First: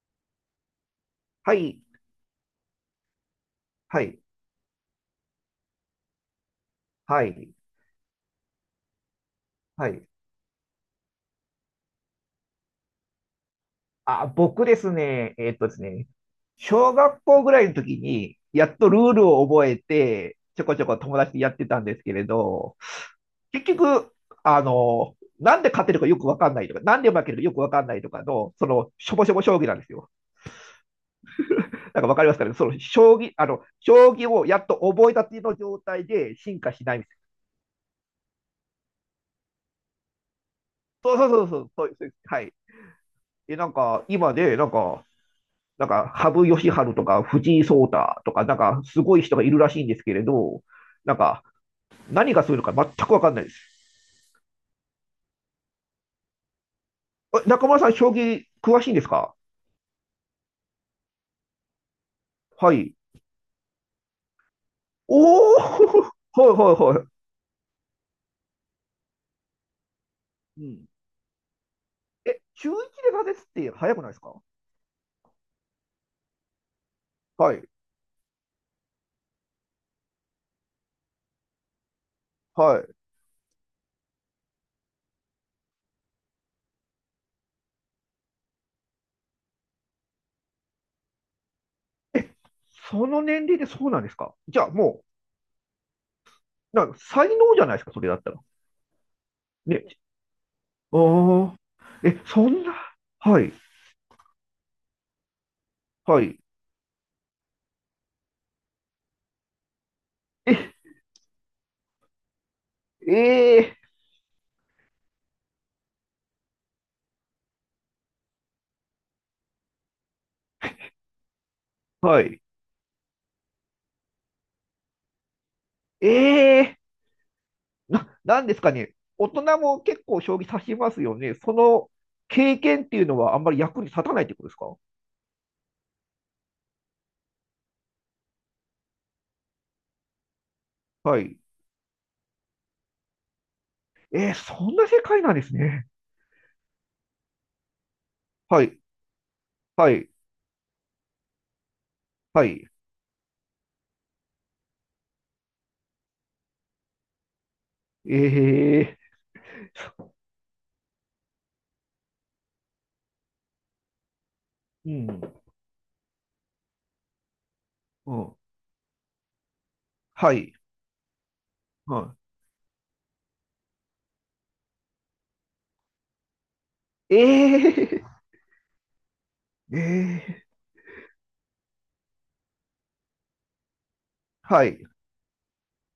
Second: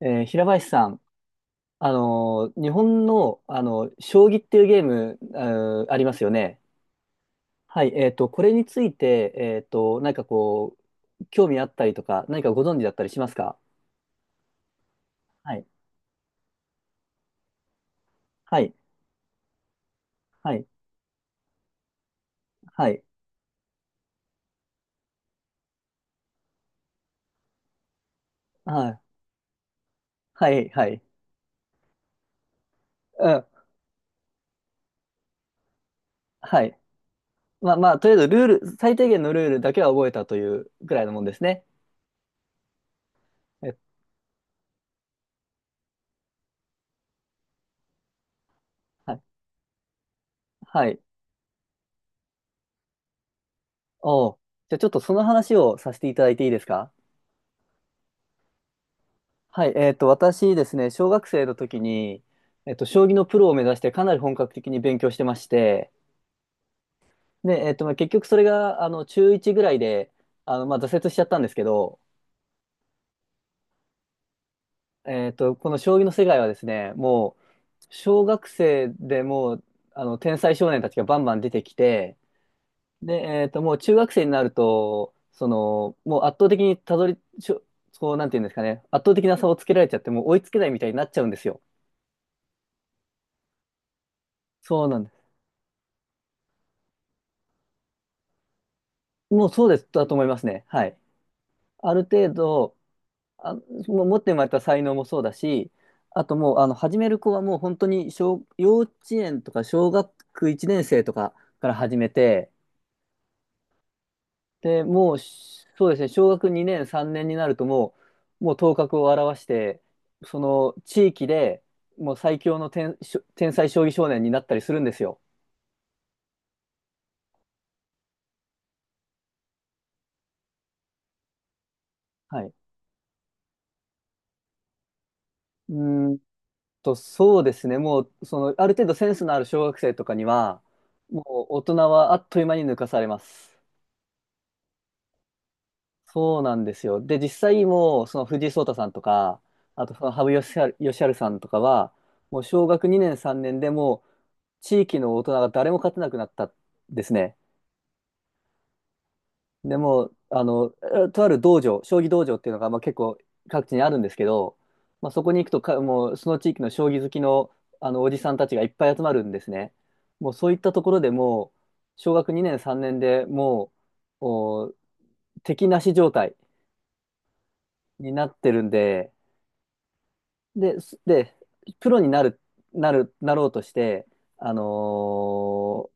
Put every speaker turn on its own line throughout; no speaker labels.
平林さん、
はい、
日本の、あの
はい、
将棋っていうゲーム、ありますよね。
はい、
はい、これについて、
はい。
何かこう、興味あったりとか、何かご存知だったりしますか？
あ、僕ですね、
はい、
小学校ぐらいの時に、
は
や
い、
っとルールを覚えて、
は
ちょ
い、
こちょこ友達とやってたんですけれど、
はい、
結局、なんで勝てるかよくわかんないとか、なんで負けるかよくわかんないとかの、そ
は
の、
い、
しょぼしょぼ将棋なんですよ。
はい、はい、
なんかわかりますかね、その、将
う
棋、
ん、
将棋をやっと覚えたての状態で進
は
化
い。
しないみたいな。
まあまあ、とりあえずルール、最低限のルールだけは覚えたというぐらいの
そう
もん
そう
です
そうそ
ね。
う、そうです、はい。え、なん
え、
か、今で、なんか、なんか、羽生善治とか藤井聡太とか、なんか、す
は
ご
い、
い人がいるらしいんですけれど、
はい。
なんか、何がするのか全くわかんないです。
おう、じゃあちょっとその話をさせていただいていいですか？
え、中村さん、将棋詳しいんですか？
はい、私ですね、小学生の時に、
はい。
将棋のプロを目指してかなり本格的に勉強してまし
おお、
て、
はいはいはい。
で、えっと、まあ、結局それが、あの、中1ぐらいで、あ
う
の、まあ、
ん。
挫折しちゃったんですけど、
え、中1で挫折って早くないですか？
この将棋の世界はですね、もう、
はい、
小学生でもう、あの、天才少年たちがバンバン出てきて、
はい。
で、えっと、もう中学生になると、その、もう圧倒的にたどり、しょこう、なんていうんですかね、圧倒的な差をつけられちゃって、もう追いつけないみたいになっちゃうんですよ。
え、その年齢でそうなんですか？じゃあ
そうな
も
んです。
う、なんか才能じゃないですか、それだったら。
もうそうで
ね。
す、だと思いますね。はい。
おー。
ある
え、
程
そんな。
度、
はい、
あ、もう持って生まれた才能もそうだし、
は
あと
い。
もう、あの、始める子はもう本当に幼稚園とか小学
え、
1年生とかから始めて、
え
で、もう、そうですね、小学2年、3年になるともう頭角を現して、その地域で
ー、
もう
は
最
い。
強の天、天才将棋少年になったりするんですよ。
えー、な、なんですかね、大人も結構将棋指しますよね。その
はい。
経験っていうのはあんまり役に立たないってことですか？
うん、と、そうですね。もう、その、ある程度センスのある小学生とかには、
は
もう
い。
大人はあっという間に抜かされます。
えー、そんな世界なんですね。
そうなんですよ。で、実際もう、その藤井聡
は
太
い、
さんとか、あ
は
と
い、
羽生善治さんとかは、もう
は
小
い。
学2年3年でもう、地域の大人が誰も勝てなくなったんですね。
え
でも、あの、とある道場、将棋道場っていうのが、まあ、結構各地にあるんですけど、
ー、う
まあ、
ん、
そこに行くとか、もうその地域の将棋好きの、あのお
う
じさん
ん、
たちがいっぱい集まるんですね。もう
は
そう
い、
いったところでもう、小
は
学2年、3年でもう、敵なし状態
い。え
になってるんで、
ー、えー、
で、すで、プロになる、なる、なろうとして、
はい、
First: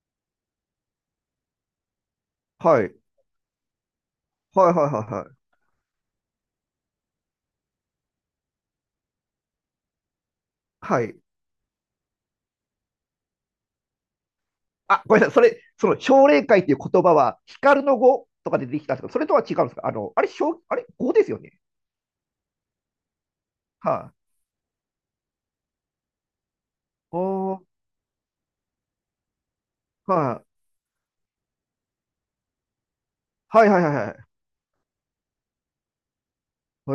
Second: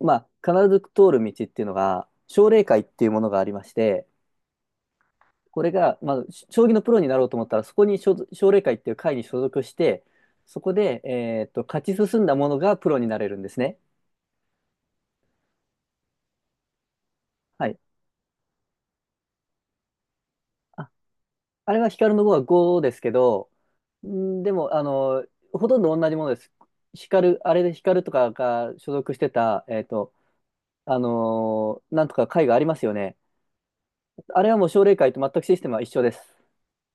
まあ、必ず通る道っていうのが、奨励会
は
っ
い、
ていうものがありまして、
はい、はい、はい、
これが、まあ、将棋のプロになろうと思ったら、そこに所属奨励会っていう会に所属して、そこで、
はい。
勝ち進んだものがプロになれるんですね。
あ、ごめんなさい。それ、その奨励会っていう言葉は、
はい。
光の語とかでできたんですけど、それとは違うんですか？あれ、奨あれ、
あ、
語ですよね。
あれは光の碁は5ですけど、
はい、
んでも、あの、ほとんど同じものです。光、あ
お
れ
ー、
で光とかが所属してた、
はい、
なんとか会がありますよね。
はいはいはいは
あれはもう奨励会と全くシステムは一緒です。
い。へ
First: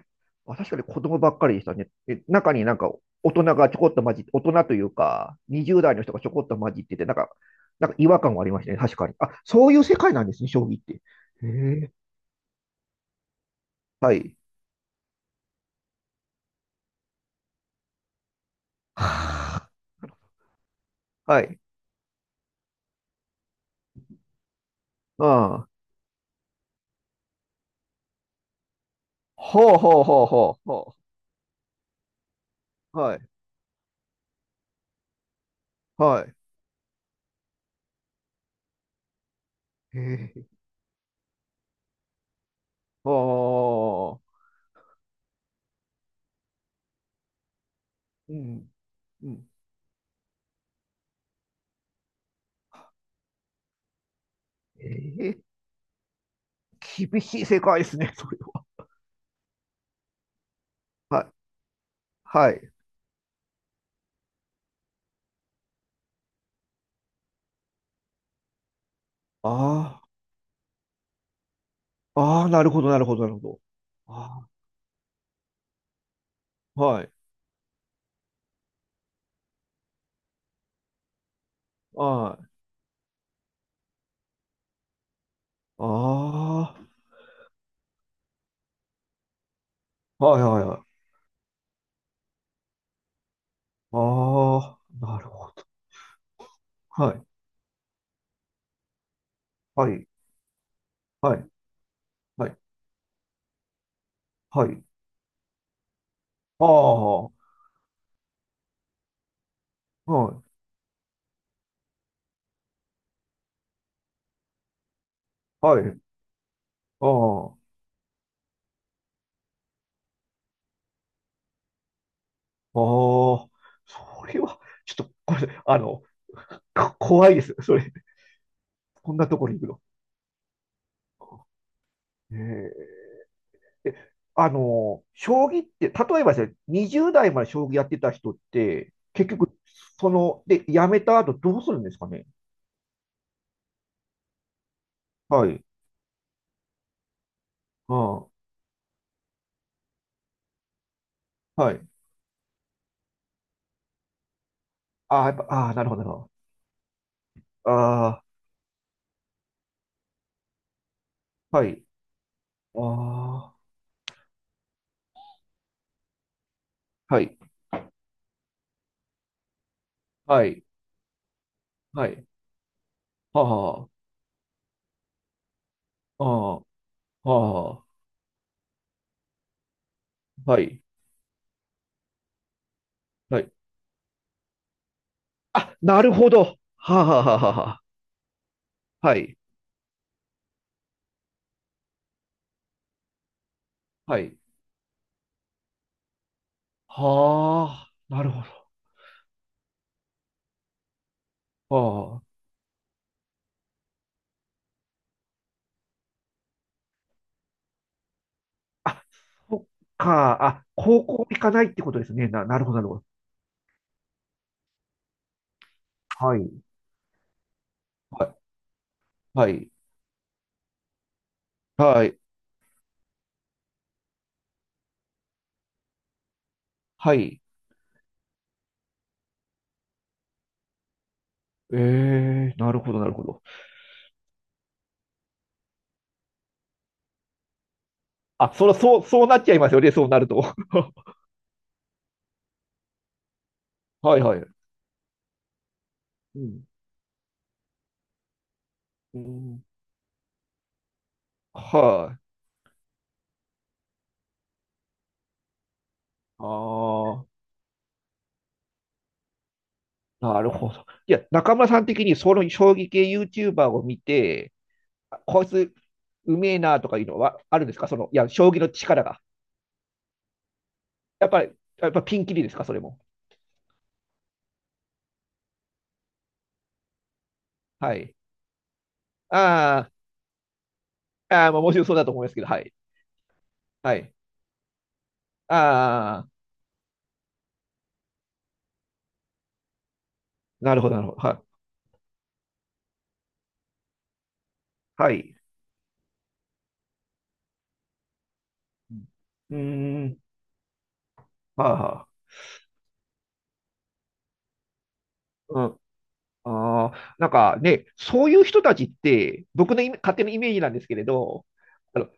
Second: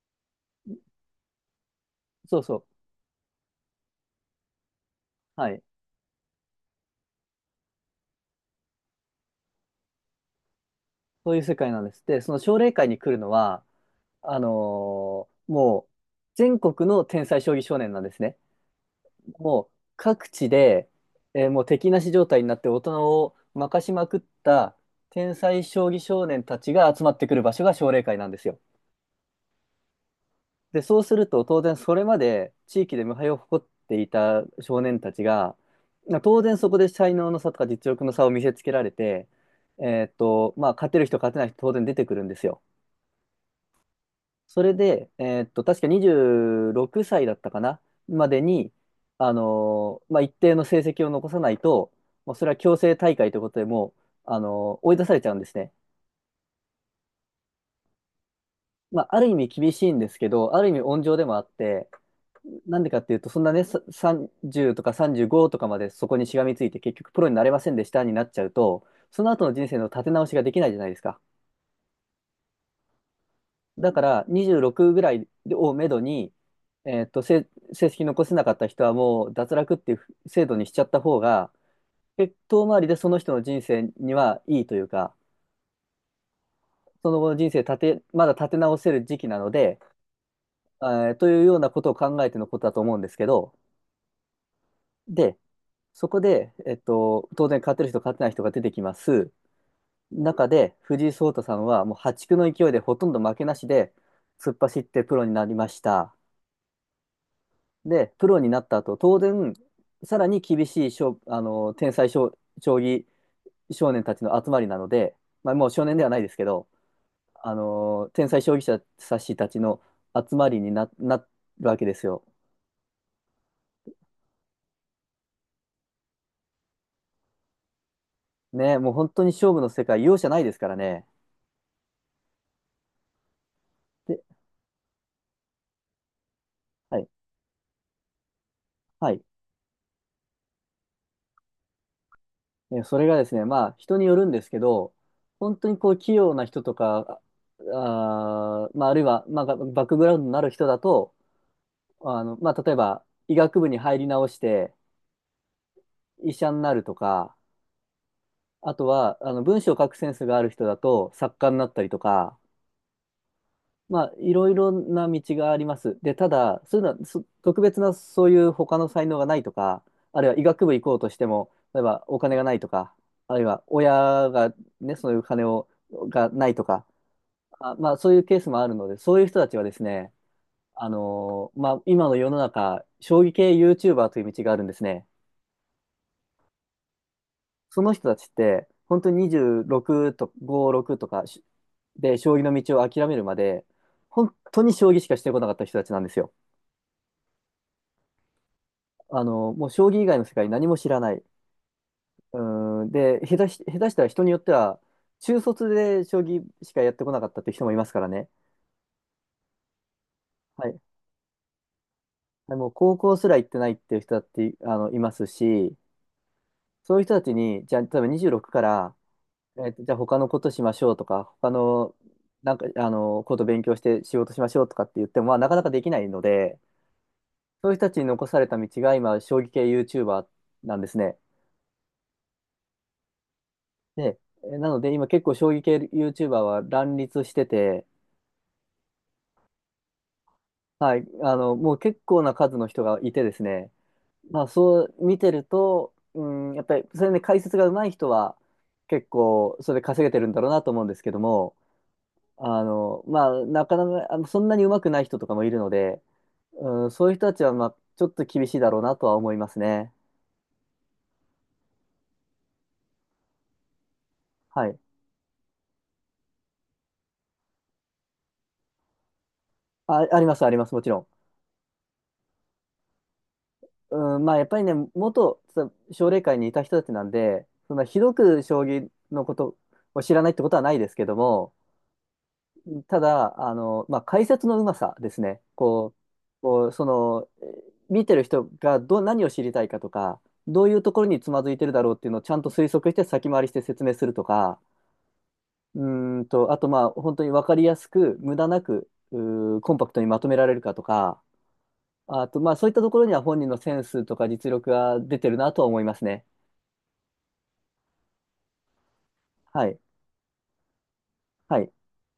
え。あ、確かに子供ばっかりでしたね。え、
そう
中
そ
になん
う。
か大人がちょこっと混じって、大人というか、
はい。
20代の人がちょこっと混じってて、なんか、なんか違和感がありましたね。確かに。あ、そういう世界なんですね、将棋って。
そういう
へ
世界なんで
え。
す。で、その奨励会に来るのは、
はい。
もう、全国の天才将棋少年なんですね。も
は
う、各地で、
あ、はい。
もう敵なし状態になって大人を負かしまくった
う
天才
ん。
将棋少年たちが集まってくる場所が奨励会なんですよ。
ほうほうほうほう
で、
ほ
そうすると当然それまで地域
う。
で無
はい。
敗を誇っていた少年たちが、まあ
は
当然そこで才能の差とか実力の差を見せつけられて、
い。へえ。
まあ、勝てる人勝てない人当然出てくるんですよ。
はあ。
それで、確か26歳だったかな、ま
う
でに、
ん。うん。
まあ、一定の成績を残さないと、もうそれは強制大会ということでもう、追い出さ
え
れちゃうん
え。
ですね。
厳しい世界ですね、それは。
まあ、ある意味厳しいんですけど、ある意味温情
は
で
い。
もあって、
はい。
なんでかっていうと、そんなね、30とか35とかまでそこにしがみついて、結局プロになれませんでしたになっちゃうと、その後の人生の
あ
立て
あ。
直しができないじゃないですか。
ああ、なるほど、なるほど、なるほど。
だから
あ
26ぐらいをめどに、
あ、
えー
は
っ
い。
と、せ成績残せなかった人はもう脱落っていう制度にしちゃった方が、
はい。
遠回りでその人の人生にはいいというか、
ああ、
その後の人生立て、まだ立て直せる時期なので、
はい、はい、はい。
というようなことを考えてのことだと思うんですけど、
ああ、なる
で、
ほど。
そこで、
はい。
当然勝てる人勝てない人が出てきます。
はい。
中で藤井聡
は
太
い。
さんはもう破竹
は
の
い。
勢いでほとんど負けなしで突っ
は
走
い。
ってプロになりました。
ああ、は
で、プロになった後、当然、さらに
い。
厳しい勝あの、天才将、将棋少年たちの集まりなので、まあ、もう
は
少年
い。
ではないですけど、
あ
あの、天才将棋者さしたちの集まりにな、なるわけですよ。
あ、ああ、それは、ちょっと、これ、こ怖いです。それ、
ね、もう本
こん
当
な
に
とこ
勝
ろ
負
に行
の
くの。
世界、容赦ないですからね。
ええ、え、
で、
将棋って、例えばですね、
はい、
20代まで将棋やってた人って、
はい。
結局、その、で、やめた後どうするんですかね。
それがですね、まあ、人によるんですけど、
は
本
い。
当にこう、器用な人とか、
うん。
まあ、あるいは、まあ、バックグラウンドのある人だと、
はい。
あの、まあ、例えば、医学部に入り直して、
ああ、やっぱ、ああ、なるほど、なるほ
医者になるとか、
ど。あ
あとは、あの、文章を書くセンスがある人だと作家に
あ、
な
は
った
い。
りとか、
ああ、
まあ、いろいろな道があります。で、ただ、そういうのは、
はい。
特別なそういう他の才能がないとか、あるいは医
はい。
学部行こうとしても、例えば
は
お
い。
金がないとか、あるいは
は
親がね、そういう金を、がない
あ、ああ、
とか、
あ
まあ、そういうケースもあるので、そういう人たちはですね、
あ、はい。
まあ、今の世の中、将棋
は
系
い。
YouTuber という道があるんですね。
あ、なるほど。はあ、はあ、はあ、は
その人たちって、本
あ。
当
は
に
い。
26と5、6とかで、将棋の道を諦めるまで、
は
本
い。
当に将棋しかしてこなかった人たちなんですよ。
はあ、なるほ
あの、もう将棋以外の世界何も知らない。
ど。あ
うーん、で、下手したら人によっては、中卒で将棋しかやってこなかったっていう人もいますからね。
あ。あ、そっか。あ、
はい。
高校行かないってことですね。な、
で
なる
もう
ほど、なる
高
ほど。
校すら行ってないっていう人だって、あの、いますし、
はい。
そういう人たちに、じゃあ、例えば
はい。
26からじゃあ他のことしましょうとか、他の、
はい。
なんか、あの、こと勉強して仕事しましょうとかって言っても、まあ、なかなかできないので、
はい。
そういう人たちに残された道が今、将棋系 YouTuber なんですね。
ええー、なるほど、なるほど。
で、なので今結構将棋系 YouTuber は乱立してて、
あ、そら、そう、そうなっちゃいますよね。そうなると。
はい、あの、もう結構な数の人がいてですね、
はい、は
ま
い。
あ、そう見てると、う
う
ん、やっ
ん、
ぱり、それで解説が上手い人は、結
う
構、
ん、
それで稼げてるんだろうなと思うんですけども、
はい、
あの、まあ、なかなか、あの、そんなに上手くない人とかもいるので、
あ
うん、そういう
あ、
人たちは、まあ、ちょっと厳しいだろうなとは思いますね。
なるほど。いや、中村さん的にその将棋系 YouTuber を見て、
はい。
あ、こいつうめえなとかいうのはあるんですか？その、いや、将棋の力が。
あ、あります、あります、もちろ
やっぱり、やっぱピンキリですか、それも。
ん。うん、まあ、やっぱりね、元奨励会にいた人たちなんで、そんな
は
ひど
い。
く将棋のこと
あ
を知らないってことはないですけど
あ、あ
も、
あ、まあ、もちろんそうだと思いますけど、はい。
ただ、あの、
は
まあ、
い。
解説のうまさですね。こう、
ああ、
こう、その、見てる人がど、何を知りたいかとか、どうい
な
う
るほ
と
ど、
こ
な
ろ
るほど。
につ
は
まずい
い。
てるだろうっていうのをちゃんと推測して先回りして説明するとか、
はい。
うーんと、あとまあ、本当に分かりやすく、無駄なく、
うん。う
コンパクト
ー
に
ん、
まとめられるかとか、
はあ、は
あとまあ、そういったところには本人のセンスとか実力が出てるなと
あ、う
は
ん。
思いますね。
ああ、なんかね、そういう人たちって、
は
僕
い。
のイメ勝手なイメージなんですけれど、
はい。
あの、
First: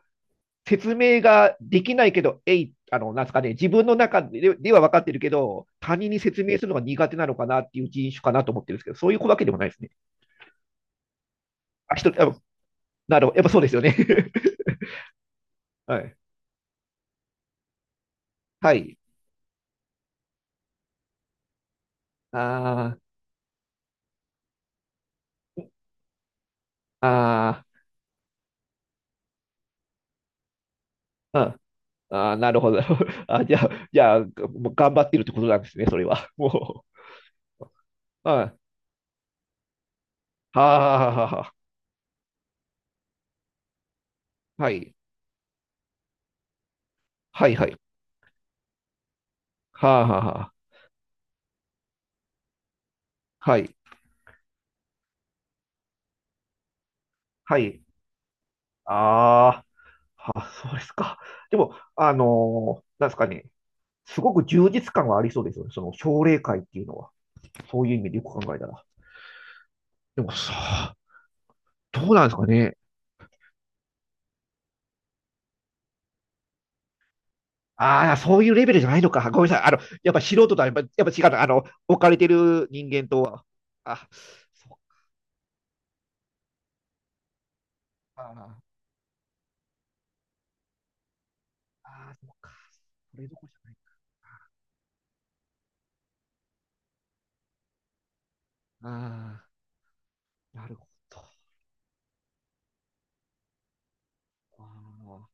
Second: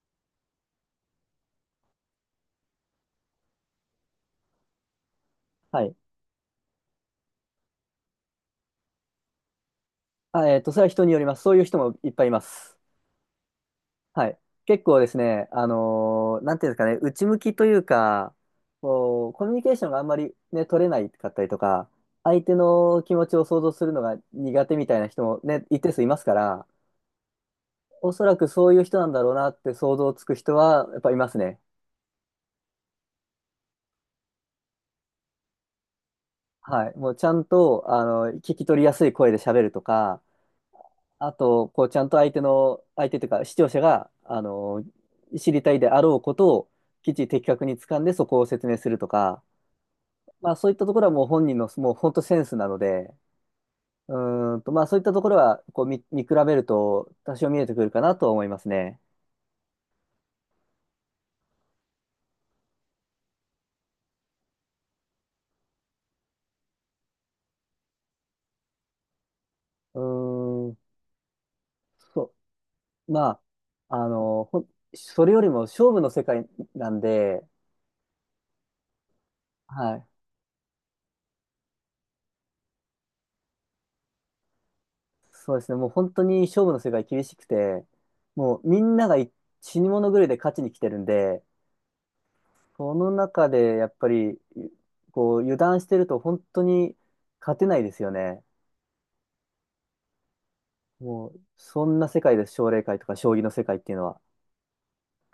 説明ができないけど、えい、なんですかね、自分の中ででは分かってるけど、
はい。
他人に説明するのが苦手なのかなっていう人種かなと思ってるんですけど、そういうわけでもないですね。
あ、それは人によります。そういう人
あ、
もい
一
っ
人、
ぱいい
あ、
ます。
なるほど、やっぱそうですよね。
はい。結構ですね、
はい。
なんていうんですかね、内向きというか、
はい。
こう、コミュニケーションがあんまりね、取れないかったりとか、
あ
相手の気
ー、
持ちを想像するのが苦手みたいな人もね、一定数いますから、
あ
おそらくそういう人なんだろうなって想像つく人はやっぱいます
ー、う
ね。
ん。あー、なるほど。あ、じゃあ、じゃあ、もう頑張ってるってことなんですね、それは。も
はい。もうちゃんと、あの、
う。はい。
聞
は
き取りやすい声で喋るとか、
あ、はあ、
あ
は
と、こう、ちゃんと相手というか、視聴者が、あ
あ。は
の、
い。
知りたいであろうことを、きっちり的
はい、
確
は
に
い。
掴んでそこを説明するとか、
はあ、はあ、は
ま
あ。
あそういったところはもう本人の、もう本当センスなので、
はい。
うーんと、まあそういったところは、見比べると多少見
は
えてく
い。
るかなとは思いますね。
ああ。あ、そうですか。でも、あのー、なんですかね、すごく充実感はありそうですよね。その奨励会っていうのは、そういう意味でよく考えたら。
う
でも
ーん、
さ、どうなんで
そ
すかね。
う。まあ、それよりも勝負の世界なんで、
ああ、そういうレベルじゃないのか。ごめんなさい。
はい。
やっぱ素人とはやっぱ、やっぱ違うの。あの、置かれてる人間とは。あ、そっ
そうですね。もう本当に勝負の世界厳しくて、も
か。
うみんながい死に物狂いで勝ちに来てるんで、
ああ、そっか。
その
それどこ
中
ろじゃな
で
い。
やっぱり、こう、油断してると本当に勝てないですよね。
ああ、なるほど。
もう、そんな世界です。奨励会とか将棋の世界っていうのは。
ああ。